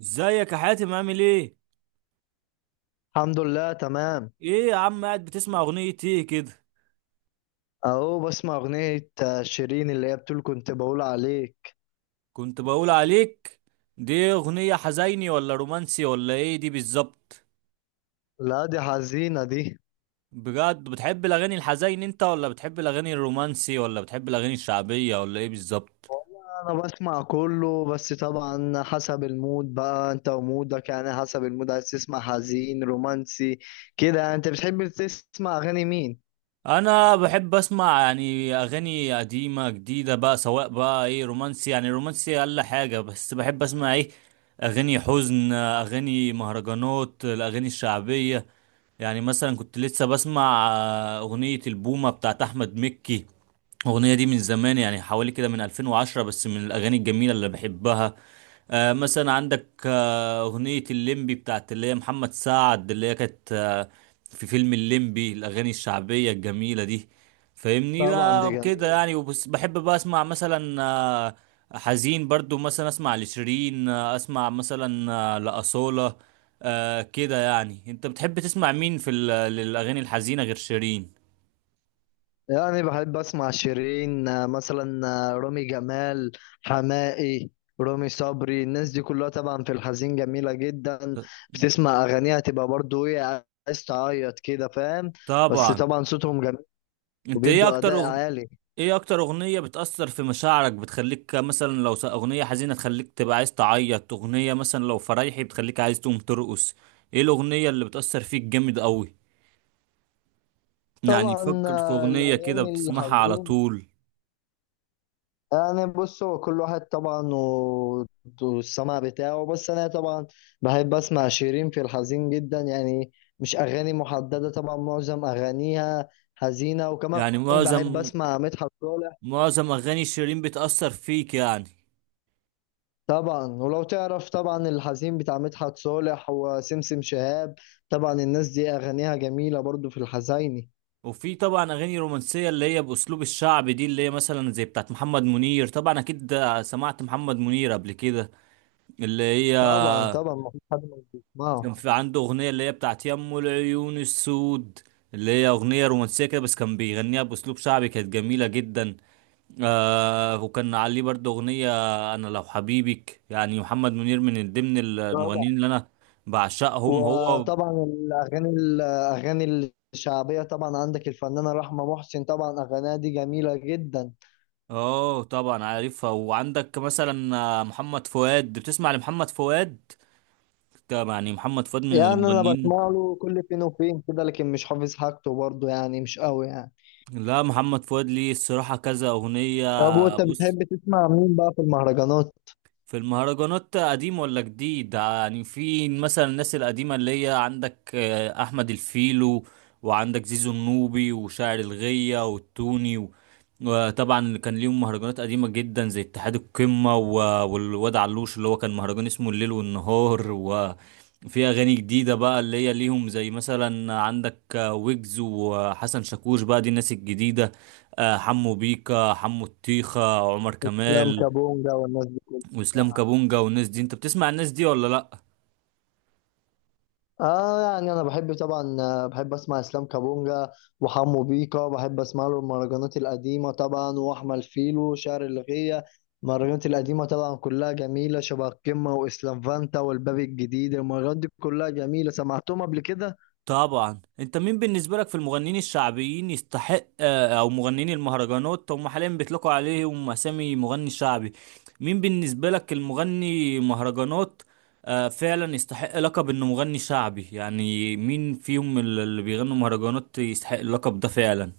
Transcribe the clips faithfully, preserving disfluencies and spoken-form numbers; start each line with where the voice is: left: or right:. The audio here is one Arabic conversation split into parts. right: ازيك يا حاتم، عامل ايه؟
left: الحمد لله، تمام.
right: ايه يا عم، قاعد بتسمع اغنية ايه كده؟
left: اهو بسمع اغنية آه، شيرين اللي هي بتقول كنت بقول عليك.
right: كنت بقول عليك. دي اغنية حزيني ولا رومانسي ولا ايه دي بالظبط؟
left: لا، دي حزينة دي.
right: بجد بتحب الاغاني الحزين انت، ولا بتحب الاغاني الرومانسي، ولا بتحب الاغاني الشعبية، ولا ايه بالظبط؟
left: والله انا بسمع كله، بس طبعا حسب المود، بقى انت ومودك، يعني حسب المود عايز تسمع حزين رومانسي كده يعني. انت بتحب تسمع اغاني مين؟
right: انا بحب اسمع يعني اغاني قديمه جديده بقى، سواء بقى ايه رومانسي يعني رومانسي الا حاجه، بس بحب اسمع ايه اغاني حزن، اغاني مهرجانات، الاغاني الشعبيه. يعني مثلا كنت لسه بسمع آه، اغنيه البومه بتاعت احمد مكي. الاغنيه دي من زمان يعني حوالي كده من ألفين وعشرة، بس من الاغاني الجميله اللي بحبها. آه، مثلا عندك اغنية الليمبي بتاعت اللي هي محمد سعد، اللي هي كانت آه، في فيلم الليمبي، الاغاني الشعبية الجميلة دي. فاهمني
left: طبعا دي
right: بقى كده
left: جميلة.
right: يعني. وبس بحب بقى اسمع مثلا آه، حزين برضو، مثلا اسمع لشيرين، آه، اسمع مثلا آه، لأصالة. آه، كده يعني. انت بتحب تسمع مين في ال- الاغاني الحزينة غير شيرين؟
left: يعني بحب اسمع شيرين، آه، مثلا آه، رامي جمال، حماقي، رامي صبري، الناس دي كلها طبعا في الحزين جميلة جدا. بتسمع اغانيها تبقى برضو ايه، عايز تعيط كده، فاهم. بس
right: طبعا.
left: طبعا صوتهم جميل
right: انت ايه
left: وبيدوا
right: اكتر
left: اداء
right: أغن...
left: عالي.
right: ايه اكتر اغنية بتأثر في مشاعرك، بتخليك مثلا لو س- اغنية حزينة تخليك تبقى عايز تعيط، اغنية مثلا لو فرايحي بتخليك عايز تقوم ترقص؟ ايه الاغنية اللي بتأثر فيك جامد قوي؟ يعني
left: طبعا
right: فكر في
left: آه،
right: اغنية كده
left: الاغاني
right: بتسمعها على
left: الحزين.
right: طول.
left: يعني بص، هو كل واحد طبعا و- والسمع بتاعه، بس انا طبعا بحب اسمع شيرين في الحزين جدا يعني. مش اغاني محدده، طبعا معظم اغانيها حزينه، وكمان
right: يعني
left: بحب
right: معظم
left: اسمع مدحت صالح.
right: معظم اغاني شيرين بتأثر فيك يعني.
left: طبعا ولو تعرف، طبعا الحزين بتاع مدحت صالح وسمسم شهاب، طبعا الناس دي اغانيها جميله برضو في الحزيني.
right: وفي طبعا اغاني رومانسية اللي هي باسلوب الشعب دي، اللي هي مثلا زي بتاعت محمد منير. طبعا اكيد سمعت محمد منير قبل كده، اللي هي
left: طبعا طبعا مفيش حد ما بيسمعه.
right: كان في عنده أغنية اللي هي بتاعت يمو العيون السود، اللي هي أغنية رومانسية كده بس كان بيغنيها بأسلوب شعبي، كانت جميلة جدا. آه وكان عليه برضه أغنية أنا لو حبيبك. يعني محمد منير من ضمن
left: طبعا
right: المغنيين اللي أنا بعشقهم هو.
left: وطبعا الاغاني الاغاني الشعبيه، طبعا عندك الفنانه رحمه محسن، طبعا اغانيها دي جميله جدا.
right: اه طبعا عارفها. وعندك مثلا آه، محمد فؤاد، بتسمع لمحمد فؤاد؟ طب يعني محمد فؤاد من
left: يعني انا
right: المغنيين.
left: بسمع له كل فين وفين كده، لكن مش حافظ حاجته برضه، يعني مش قوي يعني.
right: لا محمد فؤاد ليه الصراحة كذا أغنية.
left: طب وانت
right: بص،
left: بتحب تسمع مين بقى في المهرجانات؟
right: في المهرجانات قديم ولا جديد؟ يعني في مثلا الناس القديمة اللي هي عندك آه، أحمد الفيلو، وعندك زيزو النوبي وشاعر الغية والتوني و- وطبعا اللي كان ليهم مهرجانات قديمة جدا زي اتحاد القمة و- والواد علوش اللي هو كان مهرجان اسمه الليل والنهار. وفي أغاني جديدة بقى اللي هي ليهم زي مثلا عندك آه، ويجز وحسن شاكوش، بقى دي الناس الجديدة. آه، حمو بيكا، حمو الطيخة، عمر
left: افلام
right: كمال،
left: كابونجا والناس دي كلها.
right: واسلام كابونجا والناس دي. انت بتسمع الناس دي ولا لا؟
left: اه، يعني انا بحب طبعا، آه، بحب اسمع اسلام كابونجا وحمو بيكا. بحب اسمع له المهرجانات القديمه، طبعا واحمد فيلو شعر الغية. المهرجانات القديمه طبعا كلها جميله، شبه القمه واسلام فانتا والباب الجديد، المهرجانات دي كلها جميله، سمعتهم قبل كده.
right: طبعا. انت مين بالنسبه لك في المغنيين الشعبيين يستحق، آه، او مغنيين المهرجانات هم حاليا بيطلقوا عليهم اسامي مغني شعبي، مين بالنسبه لك المغني مهرجانات آه، فعلا يستحق لقب انه مغني شعبي؟ يعني مين فيهم اللي بيغنوا مهرجانات يستحق اللقب ده فعلا؟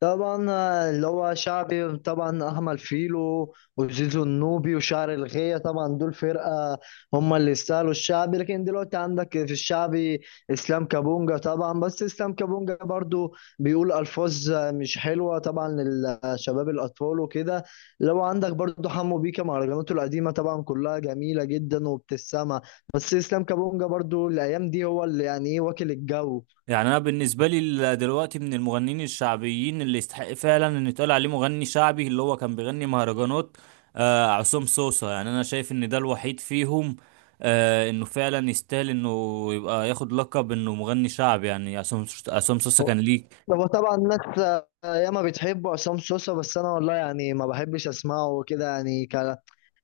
left: طبعا، آه، اللي هو شعبي طبعا احمد فيلو وزيزو النوبي وشعر الغية، طبعا دول فرقة هم اللي يستاهلوا الشعبي. لكن دلوقتي عندك في الشعبي اسلام كابونجا طبعا، بس اسلام كابونجا برضو بيقول الفاظ آه، مش حلوة طبعا للشباب الاطفال وكده. لو عندك برضو حمو بيكا، مهرجاناته القديمة طبعا كلها جميلة جدا وبتسمع. بس اسلام كابونجا برضو الايام دي هو اللي يعني ايه، واكل الجو.
right: يعني انا بالنسبه لي ال- دلوقتي من المغنيين الشعبيين اللي يستحق فعلا ان يتقال عليه مغني شعبي اللي هو كان بيغني مهرجانات، آه عصام صوصه. يعني انا شايف ان ده الوحيد فيهم، آه انه فعلا يستاهل انه يبقى ياخد لقب انه مغني شعبي. يعني عصام عصام صوصه كان ليه
left: هو طبعا الناس آه، ياما بتحب عصام سوسة، بس انا والله يعني ما بحبش اسمعه وكده، يعني ك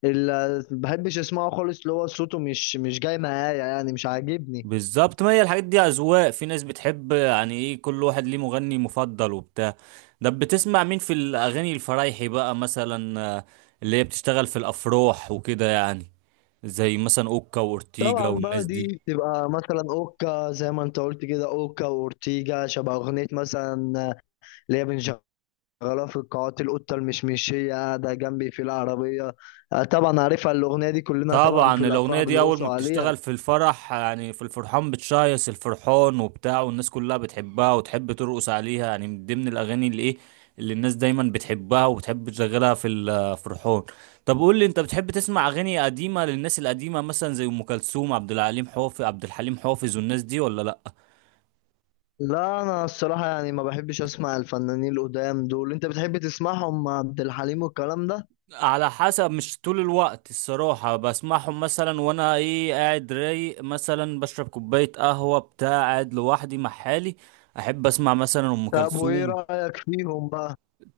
left: ال... بحبش اسمعه خالص، اللي هو صوته مش مش جاي معايا، يعني مش عاجبني.
right: بالظبط. ما هي الحاجات دي اذواق، في ناس بتحب، يعني ايه كل واحد ليه مغني مفضل وبتاع. ده بتسمع مين في الاغاني الفرايحي بقى، مثلا آه، اللي هي بتشتغل في الافراح وكده يعني، زي مثلا اوكا واورتيجا
left: طبعا بقى
right: والناس
left: دي
right: دي؟
left: بتبقى مثلا اوكا، زي ما انت قلت كده اوكا واورتيجا، شبه اغنية مثلا اللي هي بنشغلها في القاعات. القطة المشمشية قاعدة جنبي في العربية، آه، طبعا عارفها الاغنية دي، كلنا طبعا في
right: طبعا
left: الافراح
right: الاغنيه دي اول
left: بنرقصوا
right: ما
left: عليها.
right: بتشتغل في الفرح، يعني في الفرحان بتشيص الفرحان وبتاع، والناس كلها بتحبها وتحب ترقص عليها، يعني من ضمن الاغاني اللي ايه اللي الناس دايما بتحبها وبتحب تشغلها في الفرحان. طب قول لي، انت بتحب تسمع اغاني قديمه للناس القديمه مثلا زي ام كلثوم، عبد الحليم حافظ عبد الحليم حافظ والناس دي ولا لا؟
left: لا، انا الصراحه يعني ما بحبش اسمع الفنانين القدام دول. انت بتحب تسمعهم عبد الحليم والكلام ده؟
right: على حسب. مش طول الوقت الصراحة بسمعهم، مثلا وانا ايه قاعد رايق، مثلا بشرب كوباية قهوة بتاع قاعد لوحدي مع حالي، احب اسمع مثلا ام
left: طب وايه
right: كلثوم.
left: رايك فيهم بقى؟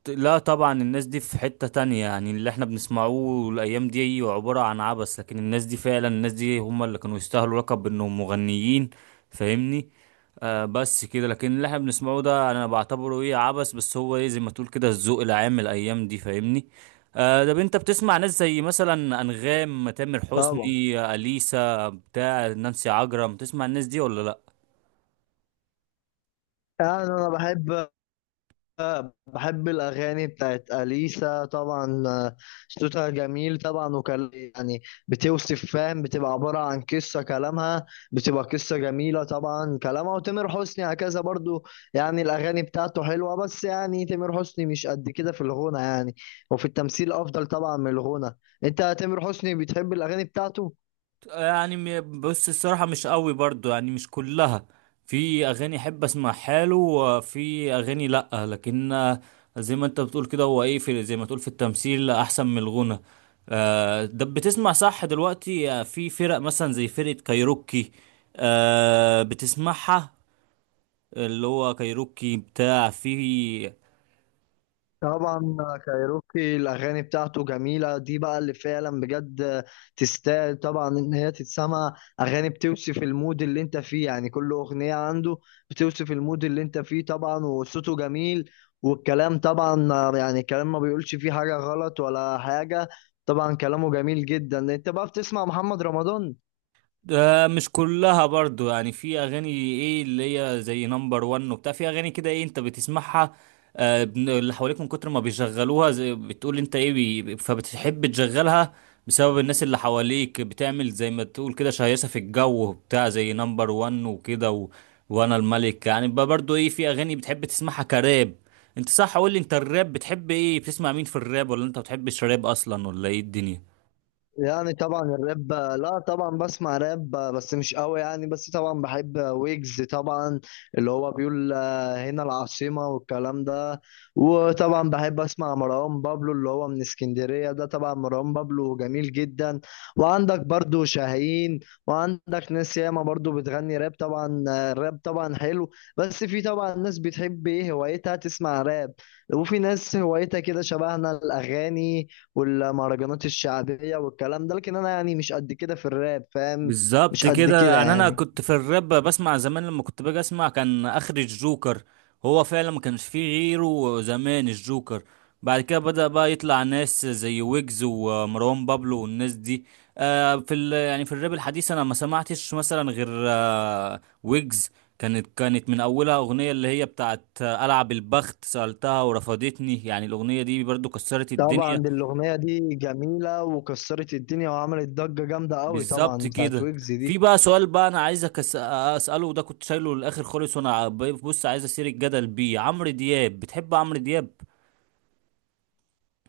right: لا طبعا الناس دي في حتة تانية، يعني اللي احنا بنسمعوه الأيام دي أيوة عبارة عن عبث، لكن الناس دي فعلا الناس دي هم اللي كانوا يستاهلوا لقب إنهم مغنيين. فاهمني. آه بس كده، لكن اللي احنا بنسمعه ده أنا بعتبره إيه عبث، بس هو إيه زي ما تقول كده الذوق العام الأيام دي، فاهمني. آه ده انت بتسمع ناس زي مثلا أنغام، تامر حسني،
left: طبعا.
right: أليسا بتاع نانسي عجرم، تسمع الناس دي ولا لأ؟
left: يعني انا بحب بحب الأغاني بتاعت أليسا طبعا، آه، صوتها جميل طبعا، وكان يعني بتوصف، فاهم، بتبقى عبارة عن قصة كلامها، بتبقى قصة جميلة طبعا كلامها، وتامر حسني هكذا برضو. يعني الأغاني بتاعته حلوة، بس يعني تامر حسني مش قد كده في الغنى يعني، وفي التمثيل أفضل طبعا من الغنى. أنت تامر حسني بتحب الأغاني بتاعته؟
right: يعني م- بص الصراحة مش قوي برضو يعني، مش كلها. في أغاني أحب أسمع حاله وفي أغاني لأ، لكن آه، زي ما أنت بتقول كده هو إيه، في زي ما تقول في التمثيل أحسن من الغنى. آه، ده بتسمع صح دلوقتي آه، في فرق مثلا زي فرقة كايروكي؟ آه، بتسمعها؟ اللي هو كايروكي بتاع في.
left: طبعا كايروكي الاغاني بتاعته جميله، دي بقى اللي فعلا بجد تستاهل طبعا ان هي تتسمع، اغاني بتوصف المود اللي انت فيه، يعني كل اغنيه عنده بتوصف المود اللي انت فيه، طبعا وصوته جميل والكلام طبعا، يعني كلام ما بيقولش فيه حاجه غلط ولا حاجه، طبعا كلامه جميل جدا. انت بقى بتسمع محمد رمضان؟
right: ده مش كلها برضو يعني، في اغاني ايه اللي هي زي نمبر وان وبتاع، في اغاني كده ايه انت بتسمعها. آه، بن- اللي حواليك من كتر ما بيشغلوها، زي بتقول انت ايه بي فبتحب تشغلها بسبب الناس اللي حواليك، بتعمل زي ما تقول كده شهيصة في الجو بتاع، زي نمبر وان وكده و... وانا الملك يعني. بقى برضو ايه في اغاني بتحب تسمعها كراب؟ انت صح، قول لي انت الراب بتحب ايه، بتسمع مين في الراب، ولا انت ما بتحبش راب اصلا ولا ايه الدنيا؟
left: يعني طبعا الراب، لا طبعا بسمع راب بس مش قوي يعني، بس طبعا بحب ويجز طبعا، اللي هو بيقول آه، هنا العاصمة والكلام ده. وطبعا بحب اسمع مروان بابلو اللي هو من اسكندرية ده، طبعا مروان بابلو جميل جدا. وعندك برضو شاهين، وعندك ناس ياما برضو بتغني راب، طبعا آه، الراب طبعا حلو. بس في طبعا ناس بتحب ايه هوايتها تسمع راب، وفي ناس هوايتها كده شبهنا، الاغاني والمهرجانات الشعبية والكلام ده. لكن أنا يعني مش قد كده في الراب، فاهم،
right: بالظبط
left: مش قد
right: كده.
left: كده
right: يعني انا
left: يعني.
right: كنت في الراب بسمع زمان، لما كنت باجي اسمع كان اخر الجوكر، هو فعلا ما كانش فيه غيره زمان الجوكر. بعد كده بدأ بقى يطلع ناس زي ويجز ومروان بابلو والناس دي. آه في ال يعني في الراب الحديث انا ما سمعتش مثلا غير آه ويجز. كانت كانت من اولها اغنية اللي هي بتاعت آه، العب البخت سألتها ورفضتني، يعني الاغنية دي برضو كسرت
left: طبعا
right: الدنيا.
left: دي الأغنية دي جميلة وكسرت الدنيا وعملت ضجة جامدة قوي، طبعا
right: بالظبط
left: بتاعت
right: كده.
left: ويجز
right: في
left: دي.
right: بقى سؤال بقى انا عايزك أس- اساله، وده كنت شايله للاخر خالص، وانا بص عايز اثير الجدل بيه، عمرو دياب. بتحب عمرو دياب؟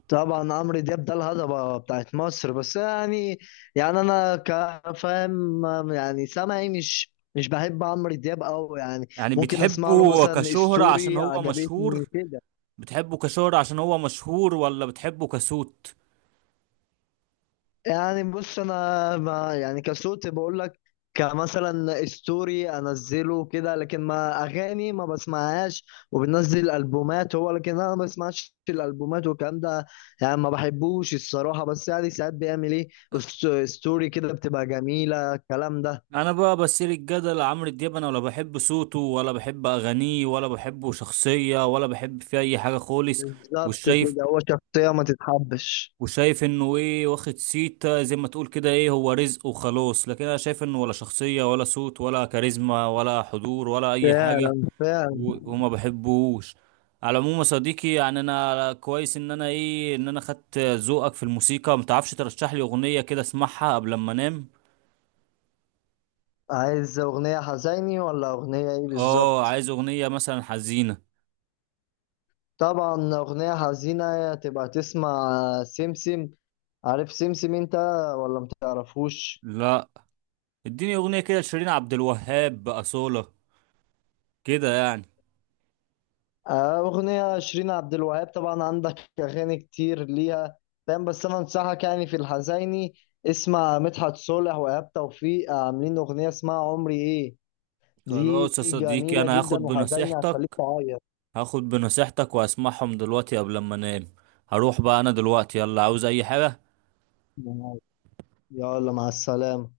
left: طبعا عمرو دياب ده الهضبة بتاعت مصر، بس يعني، يعني أنا كفاهم يعني سامعي، مش مش بحب عمرو دياب قوي يعني.
right: يعني
left: ممكن أسمع له
right: بتحبه
left: مثلا
right: كشهرة عشان
left: ستوري
right: هو
left: عجبتني
right: مشهور؟
left: كده.
right: بتحبه كشهرة عشان هو مشهور ولا بتحبه كصوت؟
left: يعني بص، انا ما يعني كصوت بقول لك، كمثلا ستوري انزله كده، لكن ما اغاني ما بسمعهاش، وبنزل البومات هو، لكن انا ما بسمعش الالبومات والكلام ده، يعني ما بحبوش الصراحه، بس يعني ساعات بيعمل ايه است- ستوري كده بتبقى جميله، الكلام ده.
right: انا بقى بثير الجدل عمرو دياب، انا ولا بحب صوته ولا بحب اغانيه ولا بحبه شخصية ولا بحب فيه اي حاجة خالص.
left: بالظبط
right: والشايف،
left: كده، هو شخصيه ما تتحبش.
right: وشايف انه ايه واخد سيتا زي ما تقول كده، ايه هو رزق وخلاص، لكن انا شايف انه ولا شخصية ولا صوت ولا كاريزما ولا حضور ولا اي حاجة.
left: فعلا، فعلا.
right: و- وما بحبوش. على العموم يا صديقي، يعني انا كويس ان انا ايه ان انا خدت ذوقك في الموسيقى. متعرفش ترشح لي اغنية كده اسمعها قبل ما انام؟
left: عايز اغنيه حزيني ولا اغنيه ايه
right: اه
left: بالظبط؟
right: عايز اغنية مثلا حزينة.
left: طبعا أغنية حزينة تبقى تسمع سمسم. عارف سمسم انت ولا متعرفوش؟
right: لا. اديني اغنية كده لشيرين عبد الوهاب بأصالة كده يعني.
left: آه، أغنية شيرين عبد الوهاب، طبعا عندك أغاني كتير ليها. فاهم، بس أنا أنصحك يعني في الحزيني، اسمع مدحت صالح وإيهاب توفيق عاملين أغنية اسمها عمري إيه، دي
right: خلاص يا صديقي،
left: جميلة
right: انا هاخد
left: جدا وحزينة هتخليك
right: بنصيحتك،
left: تعيط.
right: هاخد بنصيحتك واسمعهم دلوقتي قبل ما انام. هروح بقى انا دلوقتي، يلا، عاوز اي حاجة.
left: يلا مع السلامة.